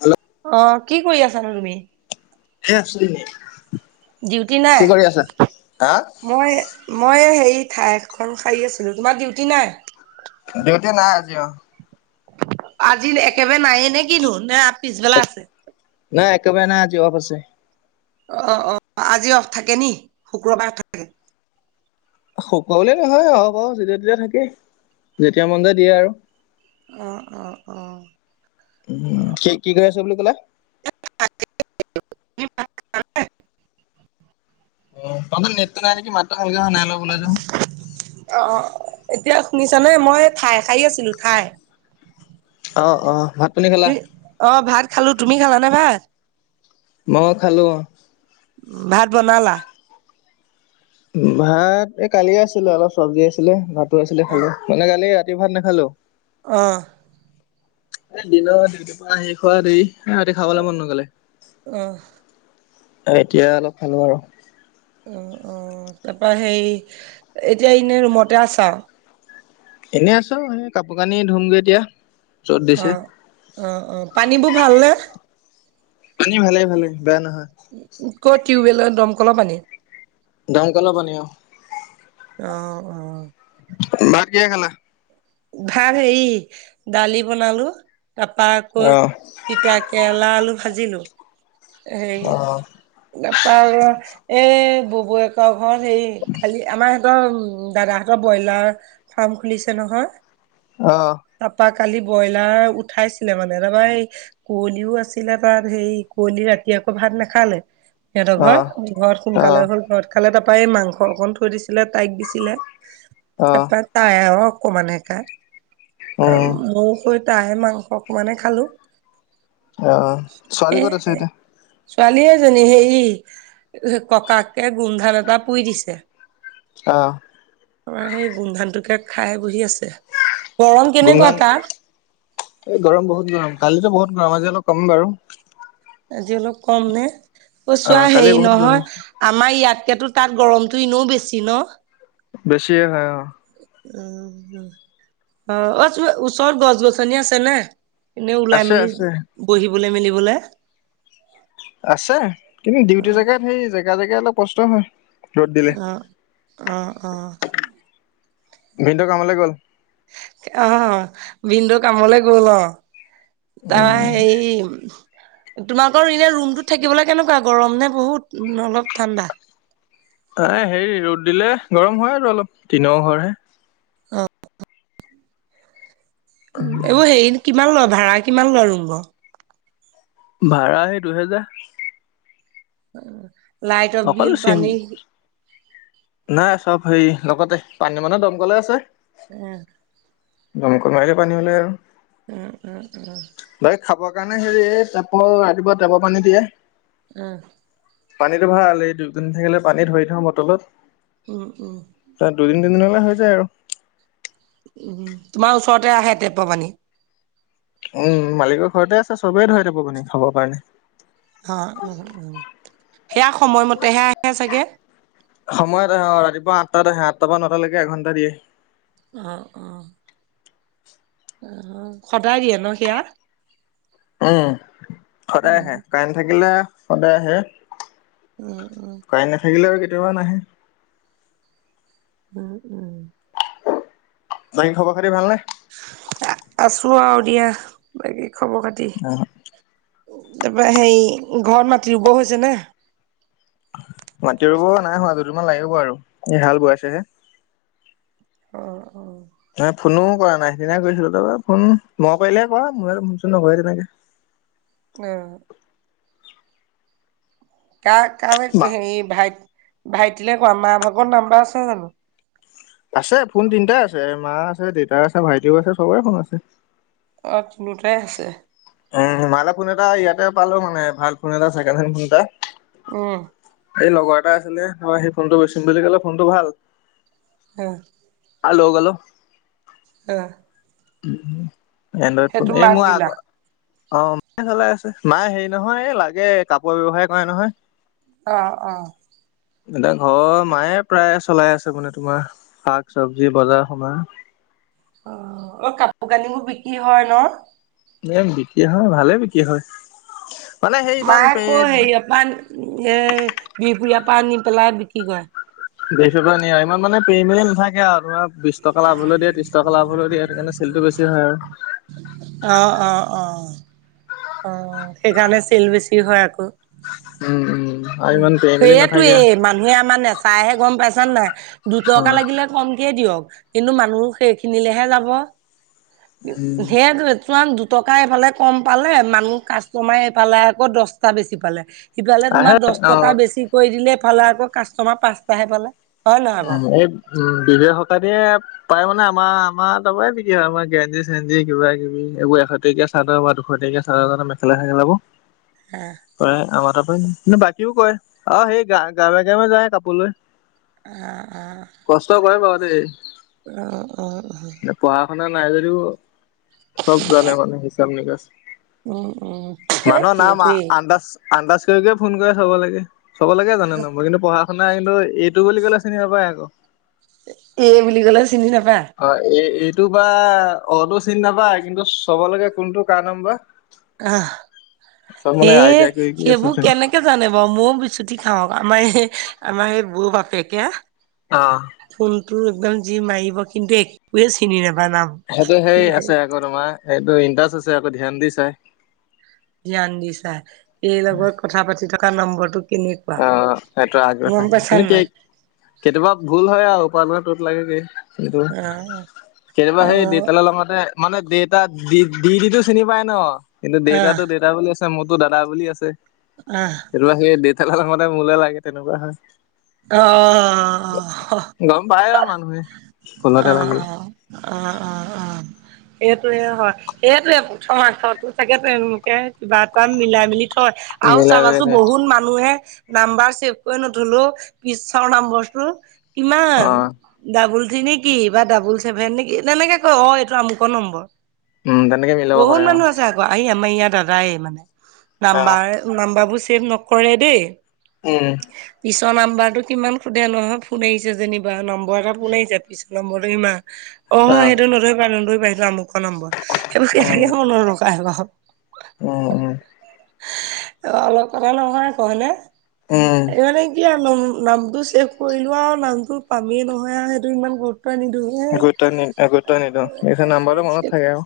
Hello অ কি কৰি আছানো তুমি এনে আছোঁ এনেই ডিউটি নাই হা মই মই হে ঠাই এখন হাৰি আছিলোঁ তোমাৰ ডিউটি নাই ডিউটি নাই আজি অ আজি একেবাৰে নায়ে নে কিনো নে পিছবেলা আছে নাই একেবাৰে নাই আজি অফ আছে অ অ আজি অফ থাকে নি শুক্ৰবাৰে থাকে সকলোৱে নহয় আহপ যেতিয়া তেতিয়া থাকেই যেতিয়া মন যায় দিয়ে আৰু অহ অ অ উম কি কি কৰি আছা বুলি ক'লা [unintelligible] অ তোমাৰ ফালে নেটটো নাই নেকি মাতটো ভালকে অহা নাই অলপ অ অ এতিয়া শুনিছা নে মই ঠাই হাই আছিলোঁ ঠাই অ অ ভাত পানী খালা? কি, অ ভাত খালো তুমি খালানে ভাত মই খালো অ উম ভাত বনালা ভাত এই কালিয়ে আছিলে অলপ চব্জি আছিলে ভাতো আছিলে অহ। খালো মানে কালি ৰা ৰাতি ভাত নেখালো অহ এ দিনৰ ডিউটি পৰা আহি খোৱা দেই এ ৰাতি খাবলে মন নগলে অহ এতিয়া অলপ খালো আৰু অ অ তাপা সেই এতিয়া এনে ৰুমতে আছা এনে আছোঁ এনেই কাপোৰ কানি ধুমগে এতিয়া য'ত অ দিছে অ অ পানীবোৰ ভাল নে পানি ভালেই ভালেই বেয়া নহয় টিউবেলৰ দমকলৰ পানী দম কলৰ পানী অ অহ অ ভাত কিহে খালা ভাত হেৰী দালি বনালো তাপা আকৌ আহ তিতা কেৰেলা আলু ভাজিলো আহ হেই পাৰ এই ববৌৱেকক হেৰী খালি আমাৰ সেত দাদাহঁতৰ ব্ৰইলাৰ ফাৰ্ম খুলিছে নহয় অহ তাৰপা কালি ব্ৰইলাৰ উঠাইছিলে মানে ৰাবা এই কুঁৱলীও আছিলে তাৰ সেই কুঁৱলী ৰাতি ভাত নেখালাই সিহঁতৰ ঘৰ আহ ঘৰত সোনকালে আহ হল ঘৰত খালে তাৰপৰা এই মাংস অকণ থৈ দিছিলে তাইক দিছিলে আহ তাপা তাই আৰু অকনমান হে খাই উম মোৰ সৈত তা হে মাংস অকন মানে খালো অহ ছোৱালী ক'ত আছে এতিয়া [unintelligible] ছোৱালীয়ে এজনী হেই এহ ককাকে গোমধান এটা পুই দিছে অ আমাৰ সেই গোমধানটোকে খাই বহি আছে । গোমধান এই গৰম বহুত গৰম কালিতো বহুত গৰম আজি অলপ কম বাৰু আজি অলপ কম নে, অ চোৱা কালি হেৰী বহুত গৰম নহয় আমাৰ ইয়াত এতিয়াতো তাত গৰমটো ইনেও বেছি ন বেছিয়ে হয় অ উম উম অ ওচৰত গছ-গছনি আছে নাই এনেই ওলাই আছে মেলি আছে বহিবলে মেলিবলে আছে কিন্তু অ ডিউটি জেগাত সেই জেগা-জেগা অলপ কষ্ট হয় ৰ'দ দিলে অহ-অহ-অহ ভিনদেউ কামলে গ'ল অহ ভিনদেউ কামল গল অ তাৰ উম হেই তোমালোকৰ এনে ৰুমটোত থাকিবলে কেনেকুৱা গৰম নে বহুত নে অলপ ঠাণ্ডা এ হেৰি ৰ'দ দিলে গৰম হয় আৰু অলপ তিনৰ ঘৰহে অ এইবোৰ হেৰি কিমান লয় ভাড়া কিমান লয় ৰুমবোৰৰ ভাড়া সেই দুহেজাৰ লাইটৰ অকল বিল, চিম পানী নাই চব হেৰি লগতে পানী মানুহে দম কলে আছে উম দমকল মাৰিলে পানী উলাই আৰু উম-উম-উম বাকী খাবৰ কাৰণে হেৰি টেপৰ ৰাতিপুৱা টেপৰ পানী দিয়ে উম পানীটো ভাল এই ডিউতি নাথাকিলে পানী ধৰি থওঁ বটলত উম উম তাত দুদিন তিনিদিনলে হৈ যায় আৰু উম তোমাৰ ওচৰতে আহে টেপৰ পানী উম মালিকৰ ঘৰতে আছে চবেই ধৰে টেপৰ পানী খাবৰ কাৰণে অ-অ সেয়া সময়মতেহে আহে চাগে সময়ত আহে অ ৰাতি তাত আহে আটটা পা নটালেকে এঘণ্টা দিয়ে অ অঁ অহ সদায় দিয়ে ন সেয়া উম সদায় উম, আহে কাৰেণ্ট থাকিলে সদায় আহে উম-উম কাৰেণ্ট নাথাকিলে আৰু কেতিয়াবা নাহে উম-উম বাকী খবৰ খাতি ভাল নে? আছো আৰু দিয়া বাকী খবৰ খাতি তাপা সেই ঘৰত মাটি ৰুব হৈছে নে মাতি ৰুব নাই হোৱা দুদিমান লাগিব আৰু এ হাল বোৱাইছেহে অ অ সেয়া ফোনো কৰা নাই সেইদিনাই কৰিছিলো তাৰ ফোন মই কৰিলেহে কৰা মোৰ ওচৰত নকৰে তেনেকে [inaudible] অ। কাৰ কাৰ মা হেৰি ভাইট ভাইটিল কোৱা মা ভাগৰ নাম্বাৰ আছে জানো? আছে ফোন তিনিটাই আছে মা আছে দেউতা আছে ভাইটিও আছে চবৰে ফোন আছে অ তিনিওটাই আছে উম মা লে ফোন এটা ইয়াতে পালো মানে ভাল ফোন এটা ছেকেণ্ড হেণ্ড ফোন এটা উম এই এটা আছিলে সেই ফোনটো গচিম বুলি ক'লে ফোনটো ভাল। হে হাল গলো। আহ। উ এনড্ৰইড ফোন এই মোৰ দিলা আগৰ অ মায়ে চলাই আছে মাই হেৰি নহয় লাগে কাপোৰ ব্যৱসায় কৰে নহয়। আহ আহ। এতিয়া ঘৰ মায়ে প্ৰায় চলাই আছে, মানে তোমাৰ শাক, চবজি, বজাৰ সমাৰ। অ অ কাপোৰ কানিবোৰ বিক্ৰী হয় ন? এ বিক্ৰী হয় ভালে বিক্ৰী হয়। মানে সেই ইমান মায়ে পে আকৌ হেৰি অপ এ বিহপুৰীয়া পানী পেলাই বিক্ৰী কৰে। দেখ নিয়া ইমান মানে পেৰি মেলি নাথাকে আৰু বিশ টকা লাভ হলে দিয়ে, তিশ টকা লাভ হলে দিয়ে এনে চে খেলটো বেছি হয়। অ অ অ অ, সেইকাৰণে চেল বেছি হয় আকৌ। উম উম আৰু ইমান পেৰি মেলি নাথাকে সেইয়াতোয়েই অ মানুহে আমাৰ নেচাইহে গম পাইছ ছে নাই দুটকা লাগিলে কমকে দিয়ক কিন্তু মানুহ সেইখিনিলেহে যাব। উম সেইয়াটো [inaudible] দু টকা এইফালে কম পালে, মানুহ কাষ্টমাৰে এইফালে আকৌ দশটা বেছি পালে। সিফালে তোমাৰ আহে দশ অ টকা বেছি কৰি দিলে, এফালে আকৌ কাষ্টমাৰ পাঁচটাহে পালে। হয় নহয় উম বাৰু এই উম বিব শকা দিয়ে পায় মানে আমাৰ -আমাৰ তাৰ পৰাই বিক্ৰি হয় আমাৰ গেঞ্জি -চেঞ্জী কিবা- কিবি এইবোৰ এশ টকীয়া চাৰ্ট বা দুশ টে তেতিয়া চা মেখেলা চেখেলাবোৰ, প্ৰায় আমাৰ ত হয় বাকীও কৰে, আহ সেই গা গাৱে গাৱে যায় কাপোৰ লৈ। উম কষ্ট কৰে বাৰু দেই। আহ অ অ। না নাই যদিও চব জানে মানে হিচাপ নিকা। উম উম মানুহ নাম আ সেইটোৱেই আন্দাজ আন্দাজ কৰিয়ে ফোন কৰে চব লাগে, চব লাগে জানে নো মই কিন্তু পঢ়া- শুনা কিন্তু এইটো বুলি ক'লে চিনি পাই আকৌ। এ বুলি ক'লে চিনি নাপায়। অ এই এইটো বা অটো চিনি নাপায় কিন্তু চব লাগে কোনটো কাৰণাম বা। আহ। এ আইডিয়া কৰি কৰি আছে সেইবোৰ চোন। কেনেকে জানে বাৰু মও বিচুতি খাওক আমাৰ এই আমাৰ সেই বৌ বাপেকে অ। ফোনটো একদম যি মাৰিব কিন্তু একোৱে চিনি নাপ সেইটো সেই আছে আকৌ তোমাৰ সেইটো ইণ্টাৰেষ্ট আছে আকৌ ধ্যান দি চাই। ধ্যান দি চাই, এই লগত কথা পাতি থকা নম্বৰটো কেনেকুৱা অ সেইটো আগ্ৰহে, গম পাইছা কিন্তু কি নাই কেতিয়াবা ভুল হয় আৰু উপাৰ্ত ত লাগে কি কিতো, অ কেতিয়াবা অ সেই দেতালা লগতে মানে ডেতা ডি ডটো চিনি পাই ন কিন্তু আহ ডেতাটো ডেটা বুলি। মোৰতো দাদা বুলি আছে আহ সেইটো সেই দেউতালা লগাওতে মোলে লাগে তেনেকুৱা হয়। অ অ গম পায় আৰু মানুহে। অ ভুলতে অ লাগি অ অ অ। সেইটোয়ে হয় সেইটোয়ে প্ৰথম আছো চাগে তেওঁলোকে কিবা এটা মিলাই মিলি। থই আৰু মিলাই মিলাই চাবাচোন চাই বহুত মানুহে নাম্বাৰ ছেভ কৰি নধলো পিছৰ নাম্বৰটো। কিমান অ ডাবোল থি নি কি বা ডাবোল ছেভেন নেকি তেনেকে কয় অ এইটো আমুকৰ নম্বৰ। উম তেনেকে মিলাব বহুত পাৰে অ মানুহ আছে আকৌ আহি আম আমাৰ ইয়াত দাদাই মানে, অ নাম্বাৰ নাম্বাৰবোৰ ছেভ নকৰে দেই। উম। পিছৰ নম্বৰটো কিমান সোধে নহয় ফোন আহিছে যেনিবা নম্বৰ এটা ফোন আহিছে পিছৰ নম্বৰটো কিমান। অ সেইটো নধৰি পা নধৰি পা সেইটো আমুক ক নাম্বৰ সেইবোৰ উম কেনেকে মনত ৰখাই বাও। উম উম। অ অলপ কথা নয় কনে উম এই মানে কি আৰু লম। নামটো চেফ কৰিলো আৰু নামটো পামেই নহয় আৰু সেইটো ইমান। পানী ধো হে গুৰুত্ব নি গুৰুত্ব নিদো পিছে নাম্বাৰটো মনত [unintelligible] থাকে আৰু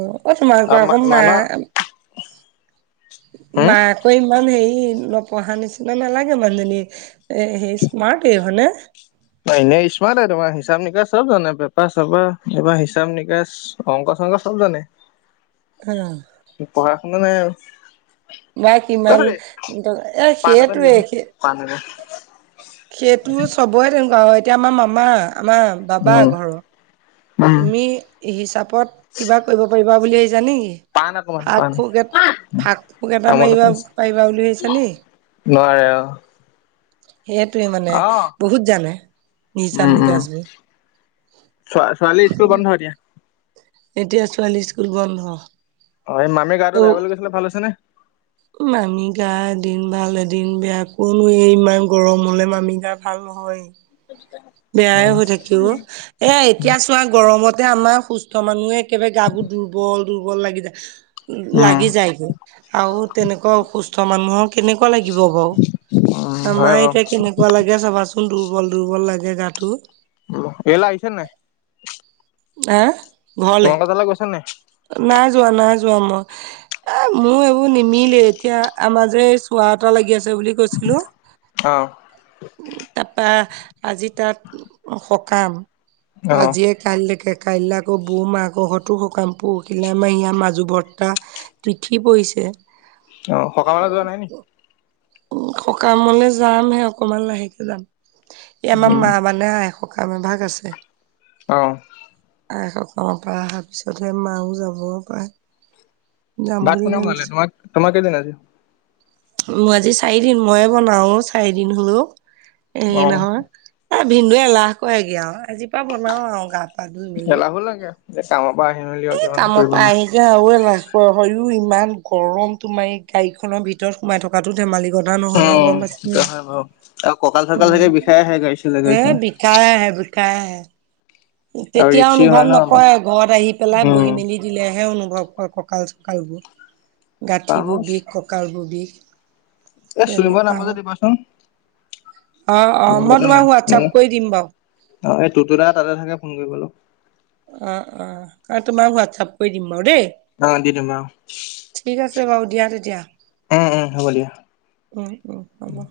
অ অ তোমাৰ আৰু মা অকম মানুহ নাই। [unintelligible] হম মাকৈ ইমান হেৰি নপঢ়া নিচিনা নালাগে মানুহজনী। এ সেই স্মাৰ্ট হয়নে। এনে স্মাট তোমাৰ হিচাপ নিকাচ চব জানে পেপাৰ চেপা এইবাৰ হিচাপ নিকাচ অংক। [unintelligible] অংক চব জানে। [inaudible] পঢ়া শুনা নাই আৰু। বা কিমান অই এ পাণ অকণ সেইটোৱে দিয়ক সে। পাণ অকণ সেইটো চবৰে তেনেকুৱা এতিয়া আমাৰ মামা আমাৰ বাবা উম ঘৰৰ। উম তুমি হিচাপত কিবা কৰিব পাৰিবা বুলি জানি। পাণ অকমান ফাক পাণ ফোক এ ফাক ফোক এটা তামোল অকণ মাৰিবা আছে। পাৰিবা বুলি ভাবছা নি। নোৱাৰে অ। সেইটোৱে মানে অ বহুত জানে হিচায উম উম নিকাচ বোৰ। ছ ছোৱালী স্কুল বন্ধ এটিয়া। এতিয়া ছোৱালী স্কুল বন্ধ। অ এই মামীৰ গাটো অ বেয়া বুলি কৈছিলে ভাল হৈছে নে মামি গা। দিন ভাল এদিন বেয়া কোনোৱেই ইমান গৰম হলে মামি গা ভাল নহয়। অ বেয়াই উম হৈ থাকিব এ এতিয়া চোৱা গৰমত। তে আমাৰ সুস্থ মানুহে একেবাৰে গা বোৰ দুৰ্বল দুৰ্বল লাগি যায়। উম লাগি যায়গৈ আৰু তেনেকুৱা অসুস্থ মানুহৰ কেনেকুৱা লাগিব বাৰু। হয় আমাৰ বাৰু এতিয়া কেনেকুৱা লাগে চাবাচোন দুৰ্বল দুৰ্বল লাগে গাটো। এল আহিছে নাই। আ। তোমাকা তালা গৈছে নাই। [unintelligible] না যোৱা না যোৱা মই। এ মোৰ এইবোৰ নিমিলে এতিয়া আমি যে চোৱা এটা লাগি আছে। [unintelligible] আ বুলি কৈছিলো অ তাপা। আজি তাত সকাম অ আজিয়ে কাইলৈকে। কাইলৈ আকৌ মাহাক ঘতো সকাম। [unintelligible] পৰখিল আমাৰ মাজু বৰ্তা তিথি পৰিছে। অ সকামেলা যোৱা নাই নি। সকামলে যামহে অকমান লাহেকে যাম ই আমাৰ উম মা মানে আ। সকাম এভাগ আছে। আহ আ এসকামৰ পৰা অহাৰ পিছতহে মাও যাব পাৰে। যাম ভাত বুলি কোনে বনালে ভাবিছো। তোমাক তোমাৰ কেইদিন আজি মোৰ আজি চাৰিদিন মইে বনাও চাৰিদিন হলেও। অ এ নহয় এ ভিনন্দুৱে এলাহ কৰেগে আৰু আজিৰ পৰাা বনাও আৰু গাত। লাহো লাগে যে কামত হয়। [unintelligible] এ কামৰ পৰা আহিক আৰু এ না। হয়ও ইমান গৰম তোমাৰ এই গাড়ীখনৰ ভিতৰত সোমাই থকাতটো ধেমালি। গদ নহয় নহয় উম গম পাইছ সেইটো না হয় বাৰু আৰু কঁকাল উ চকাল চাগে বিষাই আহে গাড়ী চলাই গাড়ী এ চলাই বিষাই আহে। [unintelligible] খাই আৰু তেতিয়া ৰিক্সি হয় অনুভৱ ন আমাৰ নকৰে ঘৰত আহি পেলাই উম বহি মেলি দিলেহে অনুভৱ। কঁকাল চকালবোৰ গাঁঠিবোৰ বিষ কঁকালবোৰ বিষ এ চুইমৰ তেনেকুৱা নাম্বাৰটো হয় দিবাচোন। অ অ মই তোমাক নাই হোৱাটছআপ কৰি দিম বাৰু এই ততো তাতে থাকে। ফোন কৰিপালো অ অ কাৰণ তোমাক হোৱাটছপ কৰি দিম। বাৰু দেই অ দি দিম আও। হব বাৰু দিয়া তেতিয়া দিয়া উম উম হ'ব।